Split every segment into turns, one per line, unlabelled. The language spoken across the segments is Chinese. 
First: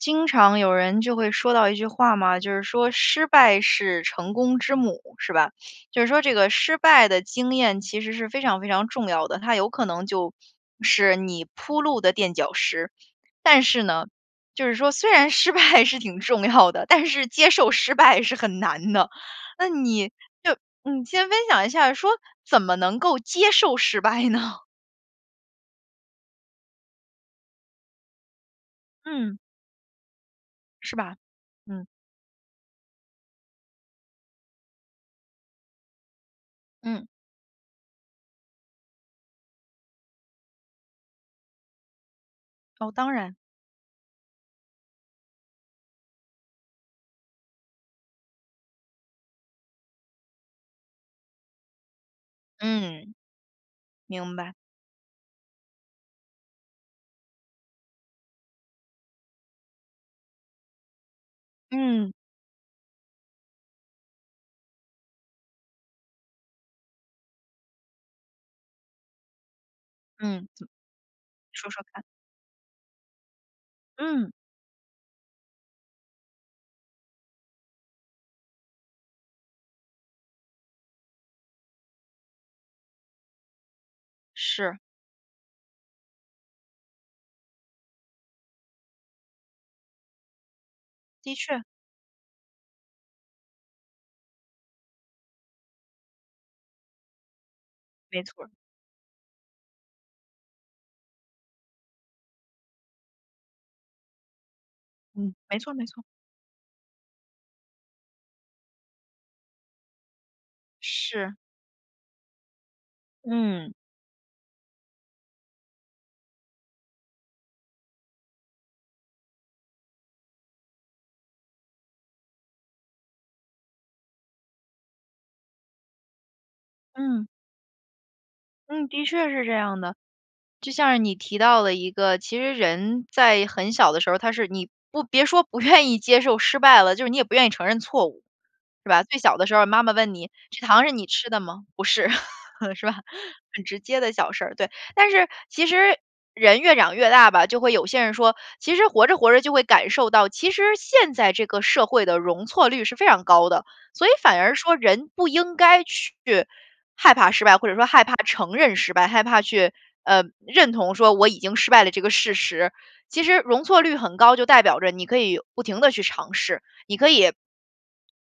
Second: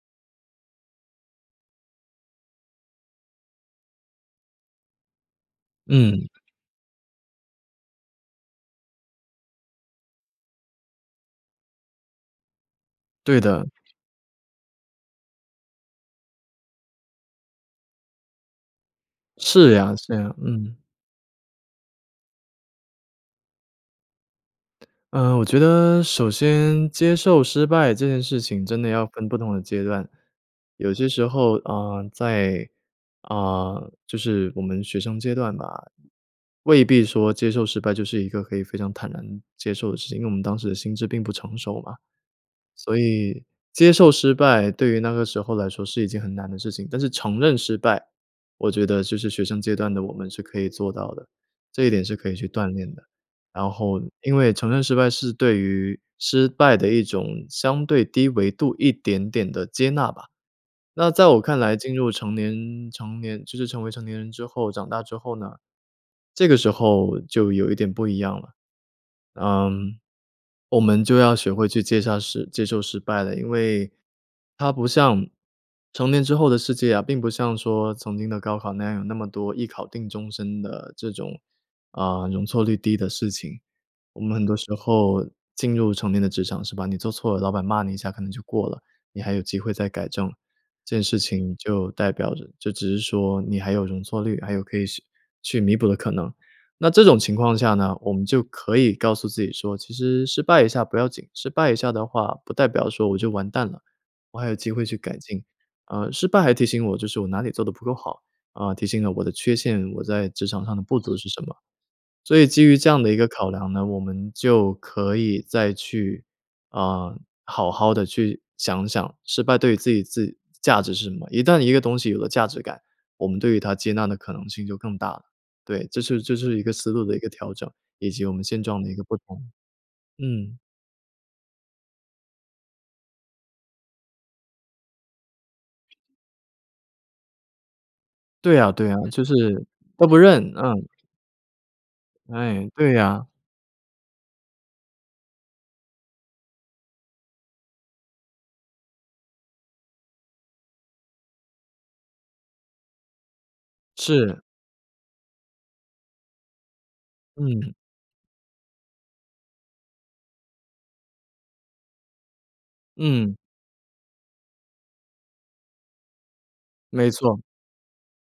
经常有人就会说到一句话嘛，就是说：“失败是成功之母”，是吧？就是说
嗯。
这个失败的经验，其实是非常非常重要的，它有可能就是你铺路的垫脚石。
对
但
的。
是呢，就是说虽然失败是挺重要的，但是接受失败是很难的，那
是呀
你
是呀，
就
嗯。
嗯，先分享一下，说怎么能够接受失败呢？
呃，我觉得首先接受失败这件事情，真的要分
嗯。
不同的阶段。有
是
些
吧？
时候，
嗯。
呃，在呃，就是我们学生阶段嘛，未必
嗯。
说接受失败，就是一个可以非常坦然接受的事情，因为我们当时的心智并不成熟嘛。
哦，
所
当然。
以接受失败，对于那个时候来说是一件很难的事情。但是承认失败，我觉得就是学生阶段的我们，是可以做到的，这一点是可以去锻炼的。
嗯，
然后因
明
为
白。
承认失败，是对于失败的一种，相对低维度一点点地接纳吧。那在我看来，进入
嗯。
成年成年就是成为成年人之后，长大之后呢，这个时候就有一点不一样了。嗯，
嗯，怎
我们就要学会
说
去
说
接
看。
下失接受失败了，因为
嗯。
它不像成年之后的世界啊，并不像说曾经的高考那样，有那么多一考定终身的这种，啊，容错率低的事情。我们很多时
是。
候进入成年的职场是吧，你做错了，老板骂你一下可能就过了，你还有机会再改正。这件事
的
情
确。
就代表着就只是说你还有容错率，还有可以去去弥补的可能。那这种情况下呢，我
没
们就
错儿。
可以告诉自己说：“其实失败一下不要紧，失败一下的话不代表说我就完蛋了，我还有机会去改
嗯，
进。
没错儿没错儿。
呃，失败还提醒我，就是我哪里做得不够好，啊，提醒了我的缺陷，我在职场上的不足是
是。
什么。”所以基于这样的一个考量
嗯。
呢，我们就可以再去啊，好好地去想想，失败对于自己自价值是什么，一旦一个东西有了价值感，我们对于它接纳的可能性就更大了。对，这是这是一个思路的一
嗯。
个调整，以及我们现状
嗯，
的一个
的
不
确是
同，
这样的。
嗯。
就像是你提到了一个，其实人在很小的时候，他是你不别说不愿意接受失败了，就是你也不愿意承认错误，
对啊
是
对啊，
吧？最
就是
小的时候，妈妈
都
问
不
你：
认，
“这
啊。
糖是你吃的吗？”“不是。”
唉，
是
对
吧？
呀。
很直接的小事儿，对。但是其实人越长越大吧，就会有些人说其实活着活着就会感受到，其实现在这个社会的容错率是非常高的，所以
是。
反而说人不应该去害怕失败，或者
嗯。
说害怕承认失败，害怕去，呃，认同说我已经失败了这个事实。其
嗯。
实容错率很高，就代表着你可以不停地去尝试，你可
没
以
错。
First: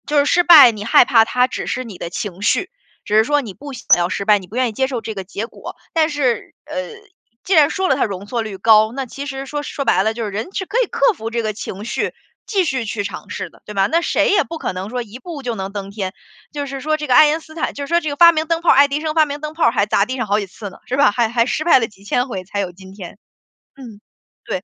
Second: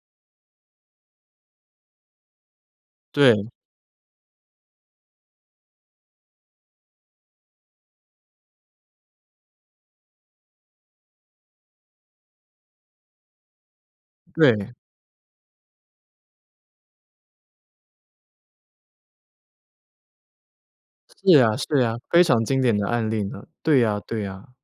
就是失败你害怕它，只是你的情绪，只是说
对。
你不想要失败，你不愿意接受这个结果。但是，呃，既然说了它容错率高。那其实说说白了，就是人是可以克服这个情绪，继续去尝试的，对吧？那谁也不可
对。
能说一步就能登天，就是说这个爱因斯坦就是说这个发明灯泡爱迪生发明灯泡，还砸地上好几次呢，是吧？还
是
还
呀
失败
是
了
呀，
几
非
千
常
回才
经
有
典的
今
案
天。
例呢。对呀
嗯，
对呀，
对。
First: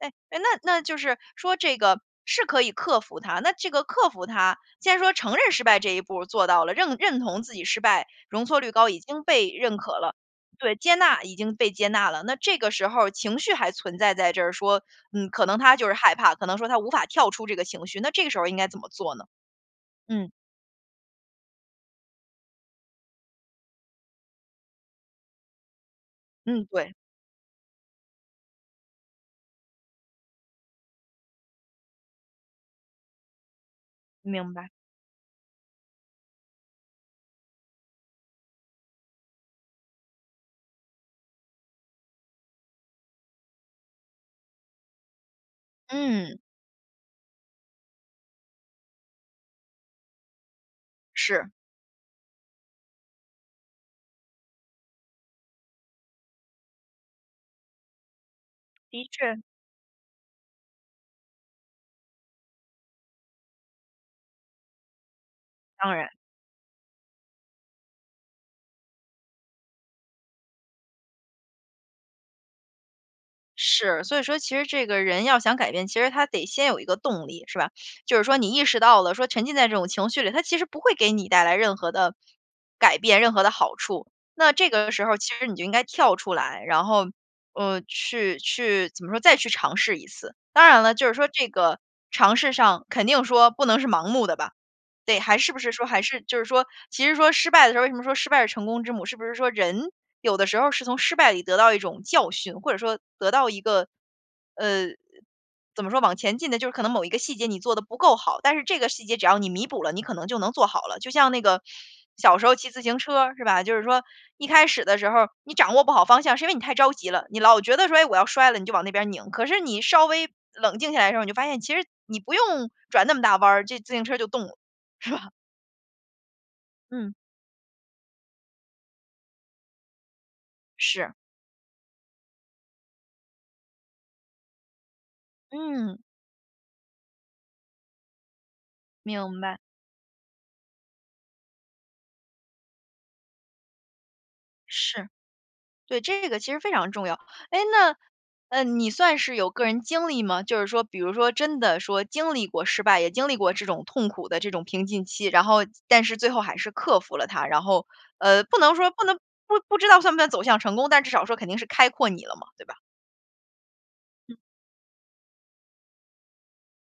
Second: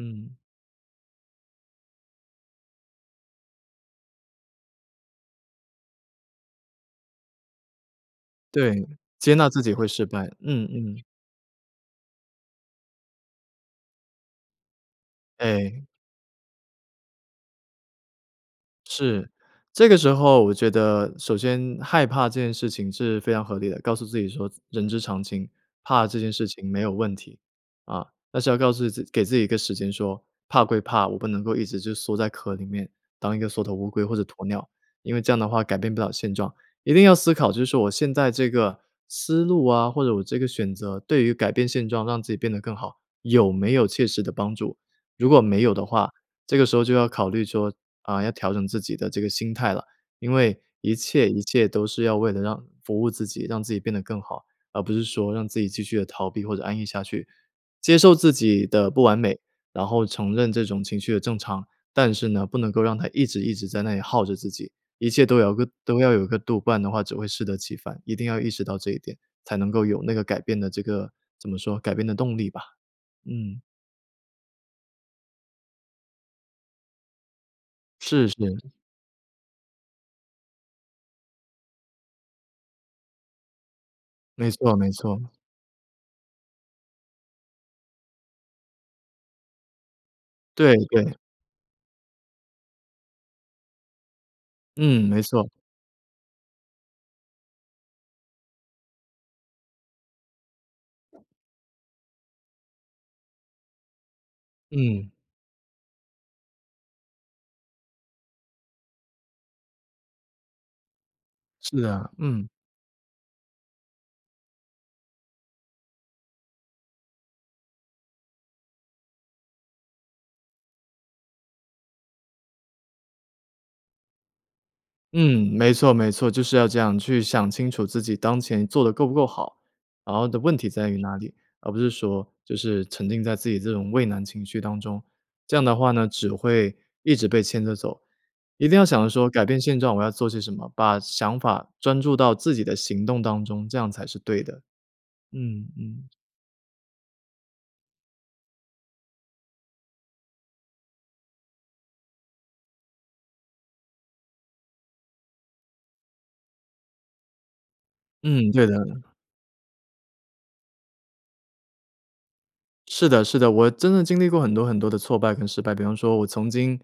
哎哎，那那就是说这个是可以克服它，那这个克服它，既然说承认失败这一步做到了，认认同自己失败，容错率
对，
高，已经
接纳
被
自己
认
会
可
失
了。
败，嗯
对，接
嗯。
纳，已经被接纳了，那这个时候情绪还存在在这儿说，嗯，可能他
诶。
就是害怕，可能说他无法跳出这个情绪，那这个时候应该怎么做呢？
是，这个时
嗯。
候我觉得，首先害怕这件事情是非常合理的。告诉自己说人之常情，怕这件事
嗯，
情没有
对。
问题。啊，但是要告诉自给自己一个时间说，怕归怕，我不能够一直就缩在壳里面，当一个缩头乌龟或者鸵
明
鸟，
白。
因为这样的话改变不了现状。一定要思考，就是我现在这个思路啊，或者我这个选择，对于改变现状让自己变得更好，有没有切实的帮助。如果没有的话，
嗯。
这个时候就要考虑说，啊，要调整自己的这个心态了。因为一切一
是。
切都是要为了让服务自己，让自己变得更好，而不是说让自己继续地逃避或者安逸下去。接受自己的不
的
完美，
确。
然后承认这种情绪的正常，但是呢，不能够让它一直一直在那里耗着自己，一切都要个
当
都
然。
要有个度，不然的话只会适得其反。一定要意识到这一点，才能够有那个改变的这个怎么说，改变的动力吧，嗯。
是，所以说其实这个人要想改变，其实他得先有一个动力，是吧？就是
是
说你
是。
意识到了，说沉浸在这种情绪里，它其实不会给你带来任何的改变、任何的好处。
没
那这
错没
个时候
错。
其实你就应该跳出来，然后，呃，去去怎么说，再去尝试一次。当
对
然了，就
对。
是说这个尝试上，肯定说不能是盲目的吧。
嗯，
对，
没
还
错。
是不是说还是就是说，其实说失败的时候为什么说失败是成功之母，是不是说，人有的时候是从失败里得到一种教训，或者说得到一个，呃，
嗯。
怎么说，往前进的就是可能某一个细节你做得不够好，但是这个细节只要你弥补了，你可能就能做好了。就像那个
是啊，
小时
嗯。
候骑自行车，是吧？就是说，一开始的时候，你掌握不好方向，是因为你太着急了，你老觉得说：“哎，我要摔了。”你就往那边拧。可是你稍微冷静下来的时候，你就发现，其实你不用转那么大弯儿，这自行车就动了，是吧？
嗯，没错没错，就是要这样
嗯。
去想清楚自己当前做得够不够好。然后的问题在于
是。
哪里，而不是说，就是沉浸在自己这种畏难情绪当中。这样的话
嗯。
呢，只会一直被牵着走。一定要想着说
明
改
白。
变现状，我要做些什么，把想法专注到自己的行动当中，这样才是对的，
是。
嗯
对，
嗯。
这个其实非常重要。哎，那，呃，你算是有个人经历吗？就是说比如说真的说经历过失败，也经历过这种痛苦的这种平静期，然后但是最后还是克服了它，然后呃，
嗯，
不
对
能
的。
说不能不不知道算不算走向成功，但至少说肯定是开阔你了嘛，对吧？
是的是的，我真的经历
嗯。
过很多很多的挫败跟失败。比方说我曾经，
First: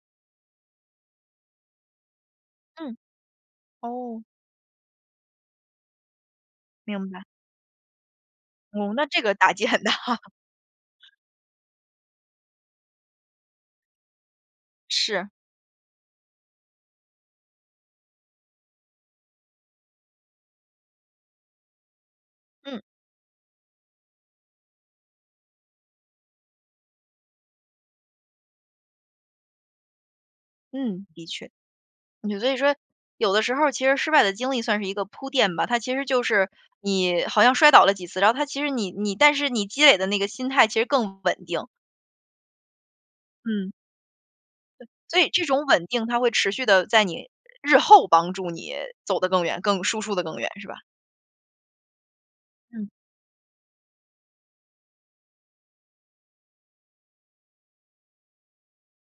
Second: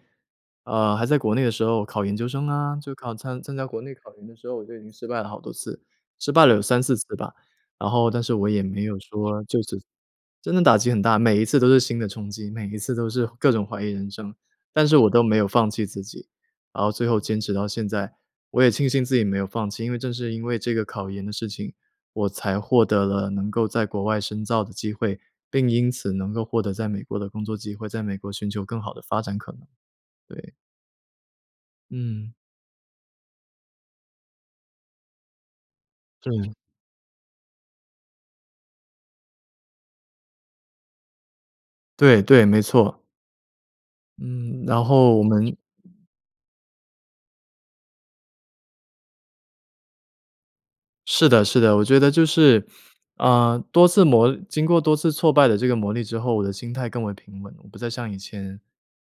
呃，还在国内的时候考研究生啊，就
嗯，
考参参加国内考
哦。
研的时候，我就已经失败了好多次，失败了有3-4
明
次
白。
吧。然后但是我也没
哦，
有
那这个
说
打
就
击
此
很大。
真的打击很大，每一次都是新的冲击，每一次都是各种怀疑人生。但是我都
是。
没有放弃自己，然后最后坚持到现在，我也庆幸自己没有放弃，因为正是因为这个考研的事情，我才
嗯。
获得了能够在国外深造的机会，并因此能够获得在美国的工作机会，在美国寻求更好的发展可能，对。
嗯，的确。
嗯。
就所以说，有的时候其实失败的经历算是一个铺垫吧，它其实就是
对。
你好像摔倒了几次，然后它其实你你但是你积累的那个心态其实更稳定。
对，对，没错。
嗯。
嗯，然
对，
后
所
我
以这
们
种稳定它会持续地在你日后帮助你走得更远，更输出地更远，是吧？
是的是的，我觉得就是，
嗯。
嗯，多次磨经过多次挫败的这个磨砺之后，我的心态更为平稳。我不再像以前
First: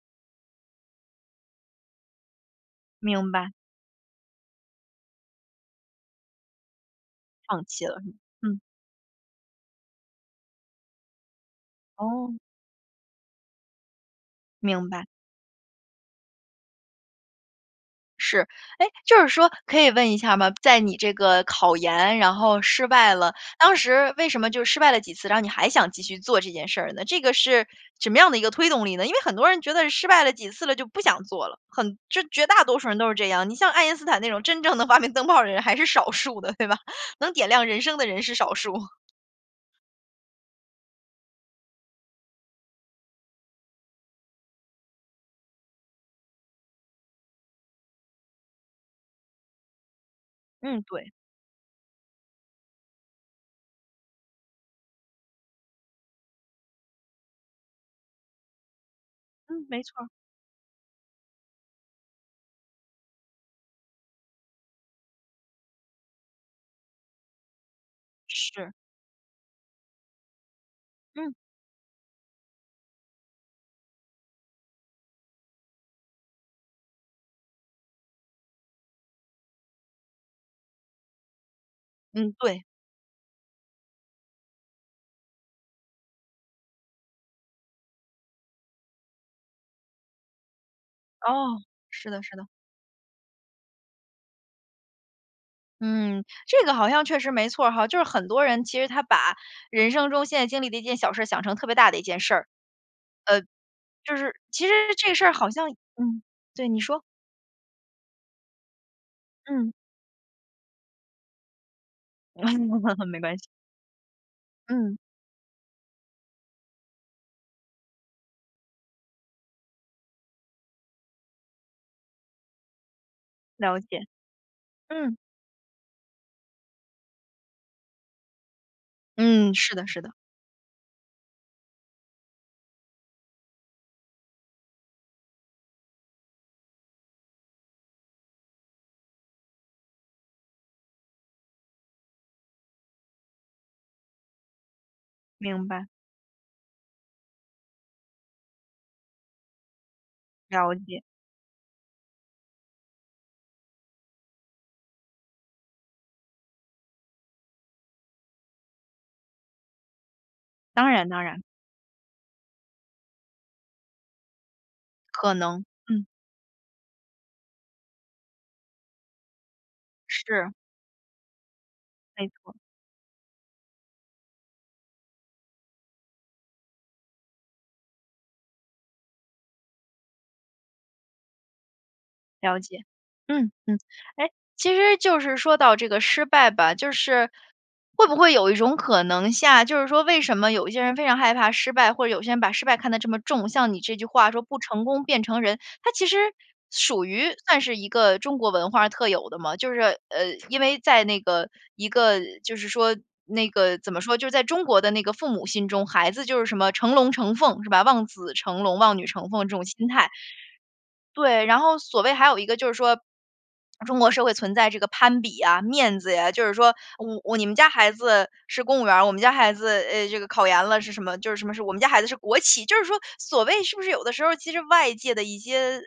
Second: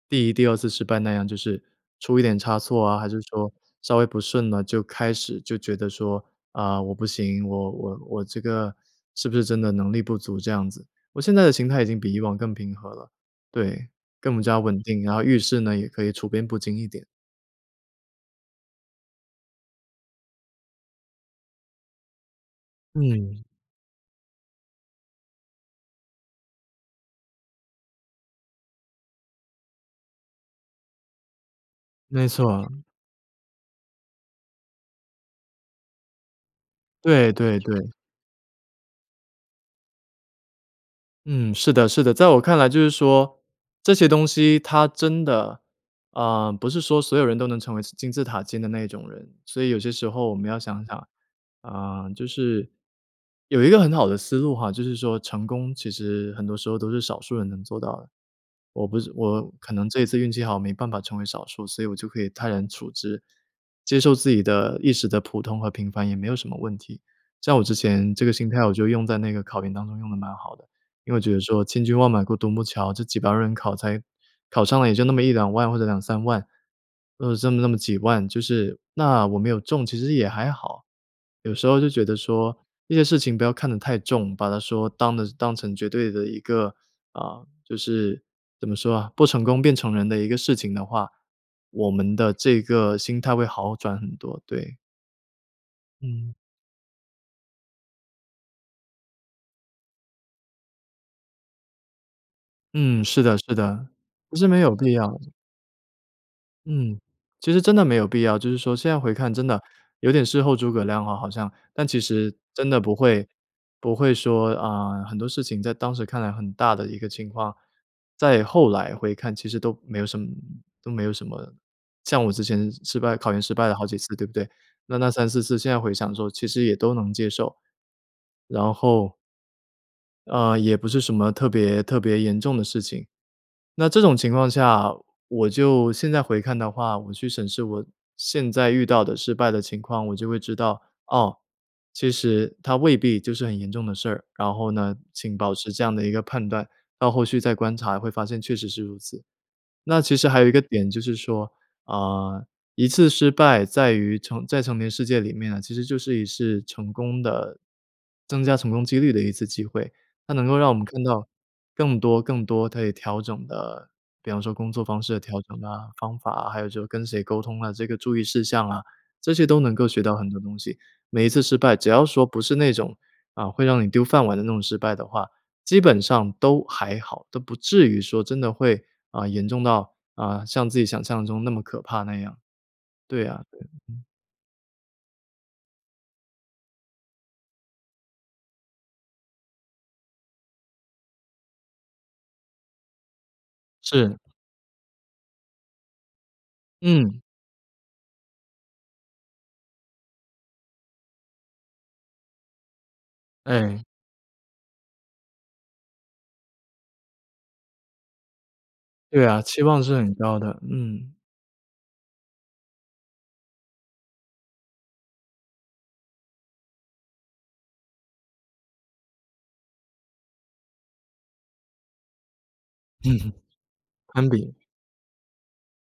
第1、第2次失败那样，就是出一点差错啊，还是
明
说
白。
稍微不顺了，就开始就觉得说：“啊，我不行。
放
我
弃
我
了。
我这
嗯。
个是不是真的能力不足这样子？“我现在的心态已经比以
哦。
往更平和了。对，更加稳
明
定，
白。
然后遇事呢，也可以处变不惊一点。
是。诶，就是说，可以问一下吗？在你这个考研，然后失败了，
嗯。
当时为什么就失败了几次，然后你还想继续做这件事儿呢？这个是什么样的一个推动力呢？因为很多人觉得失败了几次了，就不想做了，很就
没
绝大
错。
多数人都是这样。你像爱因斯坦那种真正的发明灯泡的人还是少数的，对吧，
对
能点
对
亮人
对。
生的人是少数。
嗯，是的是的。在我看来就是说，这些东西它真的嗯，不是说所有人都能成为金字塔尖的那一种人，所以有些时候我们要
嗯，
想想
对。
啊，就是有一个很好的思路哈，就是说成功其实很多时候都是少数人能做到的。我不是我
嗯，
可
没
能
错
这一
儿。
次运气好，没办法成为少数，所以我就可以泰然处之，接受自己的一时的普通和平凡也没有什么问题。像我之前这个心态
是。
我就用在那个考研当中用得蛮好的。因为
嗯。
觉得说千军万马过独木桥。这几百万人考才考上了也就那么1-2万或者2-3万，呃，这么这么几万，就是，那我没有中其实也还好。有时候就觉得
嗯，
说，
对。
这些事情不要看得太重，把它说当的当成绝对的一个，啊，就是，怎么说啊，“不成功，便成仁”的一个事情的话，
哦，
我
是
们
的
的
是的。
这个心态会好转很多，对。
嗯，
嗯。
这个好像确实没错儿哈，就是很多人其实他把人生中现在经历的一件小事儿想成特别大的一件事儿。
嗯，是的
呃
是的，
就是
不是没
其实
有必
这
要。
事儿好像嗯，对，你
嗯。
说。
其实真的没有必要。就是说现在回看真的，
嗯。
有点事后诸葛亮哈好像，但其实，真的不
没
会
关系。
不会说，
嗯。
啊，很多事情在当时看来很大的一个情况，在后来回看其实都没有什么都没有什么。像我之前失败考研失败了
了
好几
解，
次，对不对？那那
嗯。
3、4次现在回想说其实也都能接受。然后
嗯，是的是的。
嗯，也不是什么特别特别严重的事情。那这种情况下，我就现在回看的话，我去审视我现在遇到的失败的情况，我就会知道。哦，其实它未必就是很严重的事儿，然后呢，请保
明
持这
白。
样的一个判断，到后续再观察会发现确实是如此。那其实还有一个
了
点就
解。
是说：“啊，一次失败在于成在成年世界里面呢，其实就是一次成功的增加成功几率的一次机会。”它能够让我们
当
看
然当
到，
然。
更多更多可以调整的比方说工作方式的
可
调整
能，
啊、
嗯。
方法啊，还有就是跟谁沟通啊，这个注意事项啊，这些都能够学到很多
是。
东西。每一次失败，只要说
没
不
错儿。
是那种，啊，会让你丢饭碗的那种失败的话，基本上，都还好，都不至于说真的会，啊，严重到，啊，像自己想象中那么可怕那样。
了解，
对啊
嗯
对啊，
嗯。
嗯。
诶，其实就是说到这个失败吧，就是，会不会有一种可能性就是说为什么有一些人非常害怕失败，或者有些人把失败看得这么重。像你这句
是。
话说：“不成功便成仁。”它其实，属
嗯。
于算是一个中国文化特有的嘛，就是呃，因为在那个一个，就是说那个
哎。
怎么说就是在中国的那个父母心中，孩子就是什么成龙、成凤，是吧？望子成龙、望女
对
成
啊，
凤这
期
种
望
心
是
态
很高的，嗯。
对，然后所谓还有一个就是说，中国社会存在这个攀比呀、面子啊，就是说：“哦，哦，你们家孩子，是公务员儿，我们家孩子，呃，这个考研了是什么就是什么是我们家孩子是国企。“就是说所谓是不是有的 时
攀
候儿其
比。
实外界的一些呃，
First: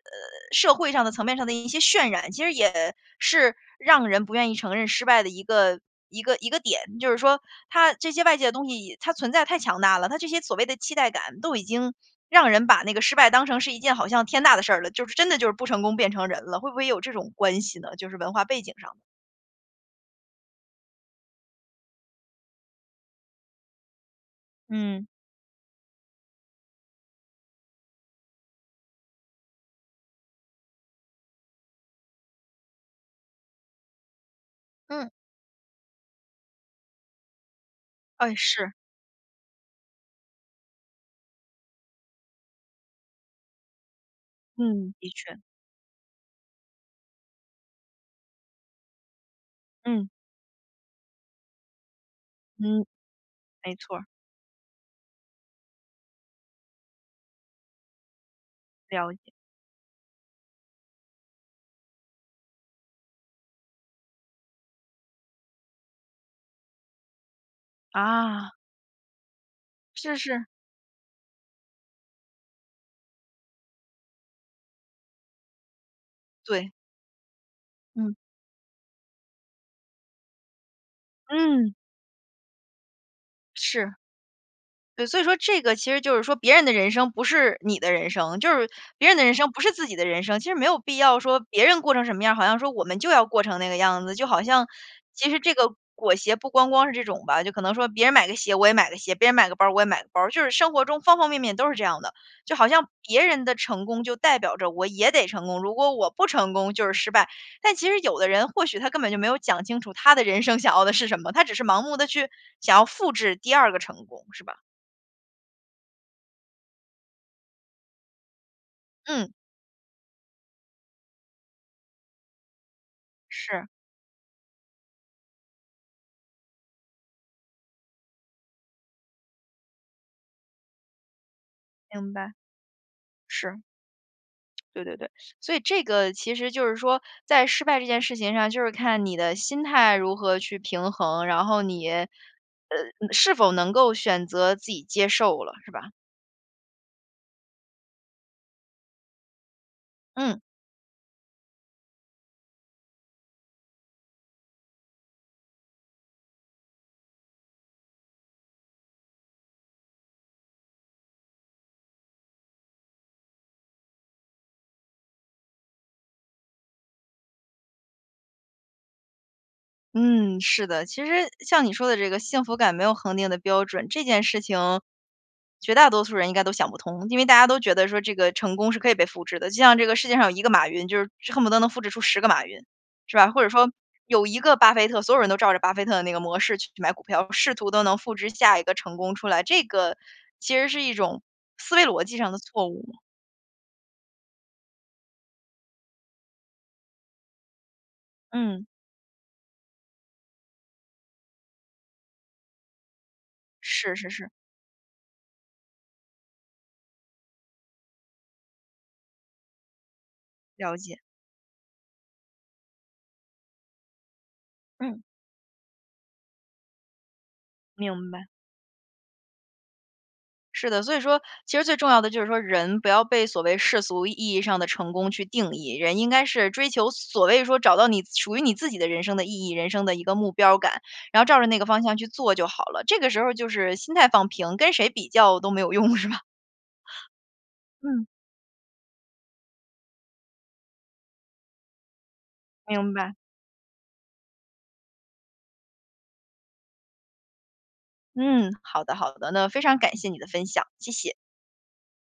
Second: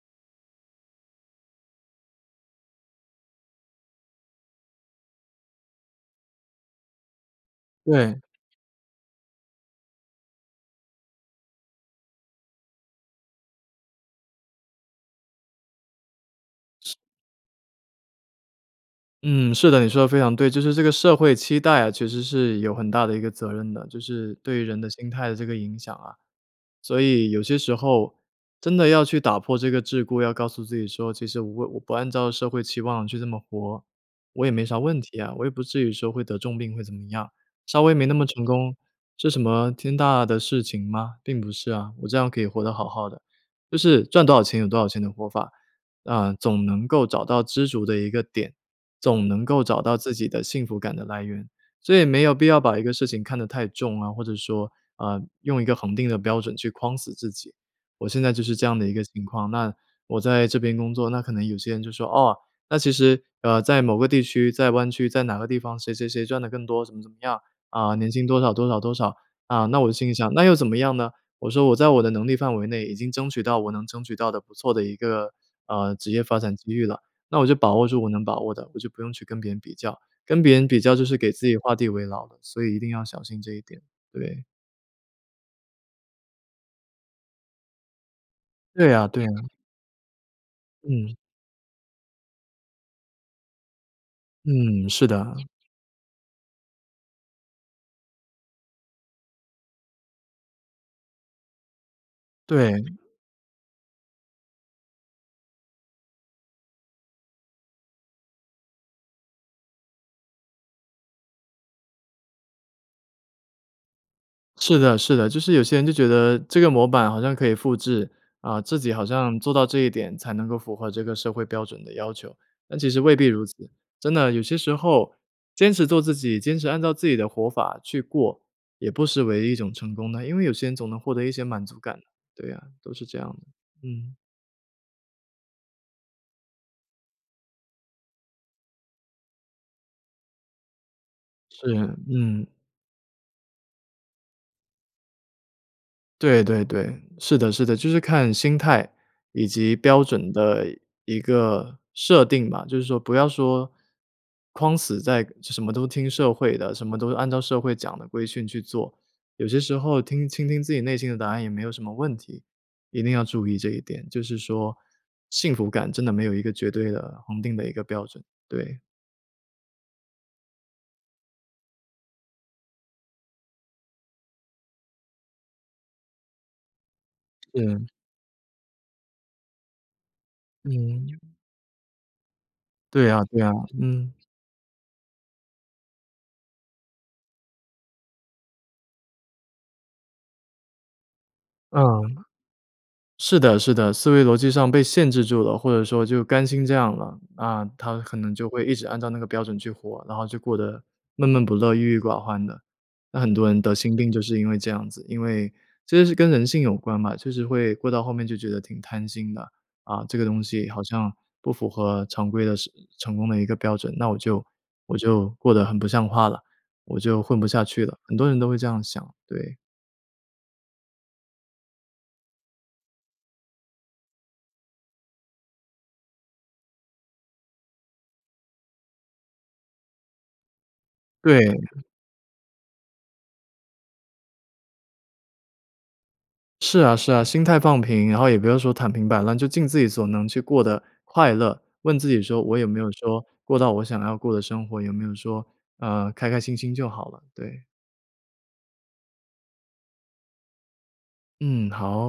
社会上的层面上的一些渲染，其实也，是，让人不愿意承认失败的一个一个一个点。就是说，它这
对。
些外界的东西，它存在太强大了。它这些所谓的期待感，都已经，让人把那个失败当成是一件好像天大的事儿了，就是真的就是不成功便成仁了，会不会有这种关系呢，就是文化背景上。
嗯，是的，你说得非常对。就是这个社会期待啊，其实是有很大的一个责任的，就是对人的
嗯。
心态的这个影响啊。所以，有些时候，真的要去打破这个桎梏，要告诉自己说：“其实我我不按照社会期望去这么活，我也没啥问
嗯。
题呀，我也不至于说会得重病会怎么样，稍微没那么
哎，
成
是。
功，是什么，天大的事情吗？并不是啊，我这样可以活得好好的。”就是，赚多少钱有多少
嗯，
钱
的
的活
确。
法，啊，总能够找到知足的一个点，总能够找到
嗯。
自己的幸福感的来源。所以没有必要把一
嗯，
个事情看得太
没错
重
儿。
啊，或者说，呃用一个恒定的标准去框死自己。我现在就是这样的一个
了
情
解。
况，那，我在这边工作，那可能有些人就说：“哦，那其实，呃，在某个地区、在湾区、在哪个地方，谁谁谁赚得更多怎么怎么样，啊，年薪多少
啊。
多少多少。啊，那我就心里
是
想：“那
是。
又怎么样呢？”我说：“我在我的能力范围内已经争取到我能争取到的不错的一个，呃，职业发展
对。
机遇了。”那我就把握住我
嗯。
能把握的，我就不用去跟别人比较，跟别人比较就是给自己画
嗯。
地为牢的，所以一定要小心这一点，
是。
对。
对，所以说这个其实就是说别人的人生不是你的人生，就是
对啊
别人
对
的人
啊。
生不是自己的人生。其实没有必
嗯。
要说别人过成什么样儿，好像说我们就要过成那个样子。就好像
嗯，是
其
的。
实这个裹胁不光光是这种吧，就可能说别人买个鞋我也买个鞋，别人买个包儿我也买个包儿，就是生活中方方面面都是这样的。就好像
对。
别人的成功就代表着我也得成功，如果我不成功就是失败。但其实有的人或许他根本就没有讲清楚，他的人生想要的是什么，他只是盲目地去，想要复制第2个成功，是吧？
是的是的。就是有些人就觉得，这个模板好像可以复制，啊，自己好
嗯。
像做到这一点，才能够符合这个社会标准的要求。但其实未必如
是。
此，真的，有些时候，坚持做自己，坚持按照自己的活法去过，也不失为一种成功的，因为有些人总能获得一些满足感。
明白，
对啊，都是这样
是。
的，嗯。
对对对，所以这个，其实就是说，在失败这件事情上，就是看你的心态如何去平衡。然后你
是，
呃，
嗯。
是否能够选择自己接受了，是吧？
对对对，是的是的，就是看心态以及标准
嗯。
的一一个设定吧。就是说不要说框死在什么都听社会的，什么都是按照社会讲的规矩去做。有些时候听倾听自己内心的答案也没有什么问题，一定要注意这一点，就是说，幸福感真的没有一个绝对的、恒定的一个标准，对。
嗯，是的。其实像你说的这个“幸福感没有恒定的标准”，这件事情，绝大多数人应该都想不通。因为大家都觉
嗯。
得说，这个成功是可以被复制的。就像这个世界上有1个马云，就是是
嗯。
恨不得能复制出10个马云，
对
是
啊，
吧？
对
或者
啊，
说
嗯。
有1个巴菲特，所有人都照着巴菲特的那个模式去买股票，试图都能复制下一个成功出来。这个，其实是一种思
嗯，
维逻辑上的错误。
是的是的，思维逻辑上被限制住了，或者说就甘心这样了。啊，他可能就会
嗯。
一直按照那个标准去活，然后就过得闷闷不乐、郁郁寡欢的。那很多人得心
是是
病就
是。
是因为这样子。因为其实是跟人性有关嘛，就是会过到后面就觉得挺贪心的。啊，这个东西
了
好
解。
像不符合常规的是成功的一个标准，那我就我
嗯。
就过得很不像话了，我就混不下去了，
明
很
白。
多人都会这样想，对。
是的，所以说其实最重要的就是说，人，不要被所谓世俗意义上的成功去定义。人应该是追求所谓说找到你属于你自己的人生的意义、人生的一个目标感，然后照着那个
对。
方向去做就好了。这个时候儿就是心态放平，跟谁比较都没有用，是吧？
是啊是啊，心态放
嗯。
平，然后也不要说躺平摆烂，就尽自己所能去过得快乐。问自己说：“我有没有
明白。
说，过到我想要过的生活。有没有说，呃，开开心心。”就好了，对。
嗯，好的好的。那非常感谢你的分享，谢谢。
嗯，好。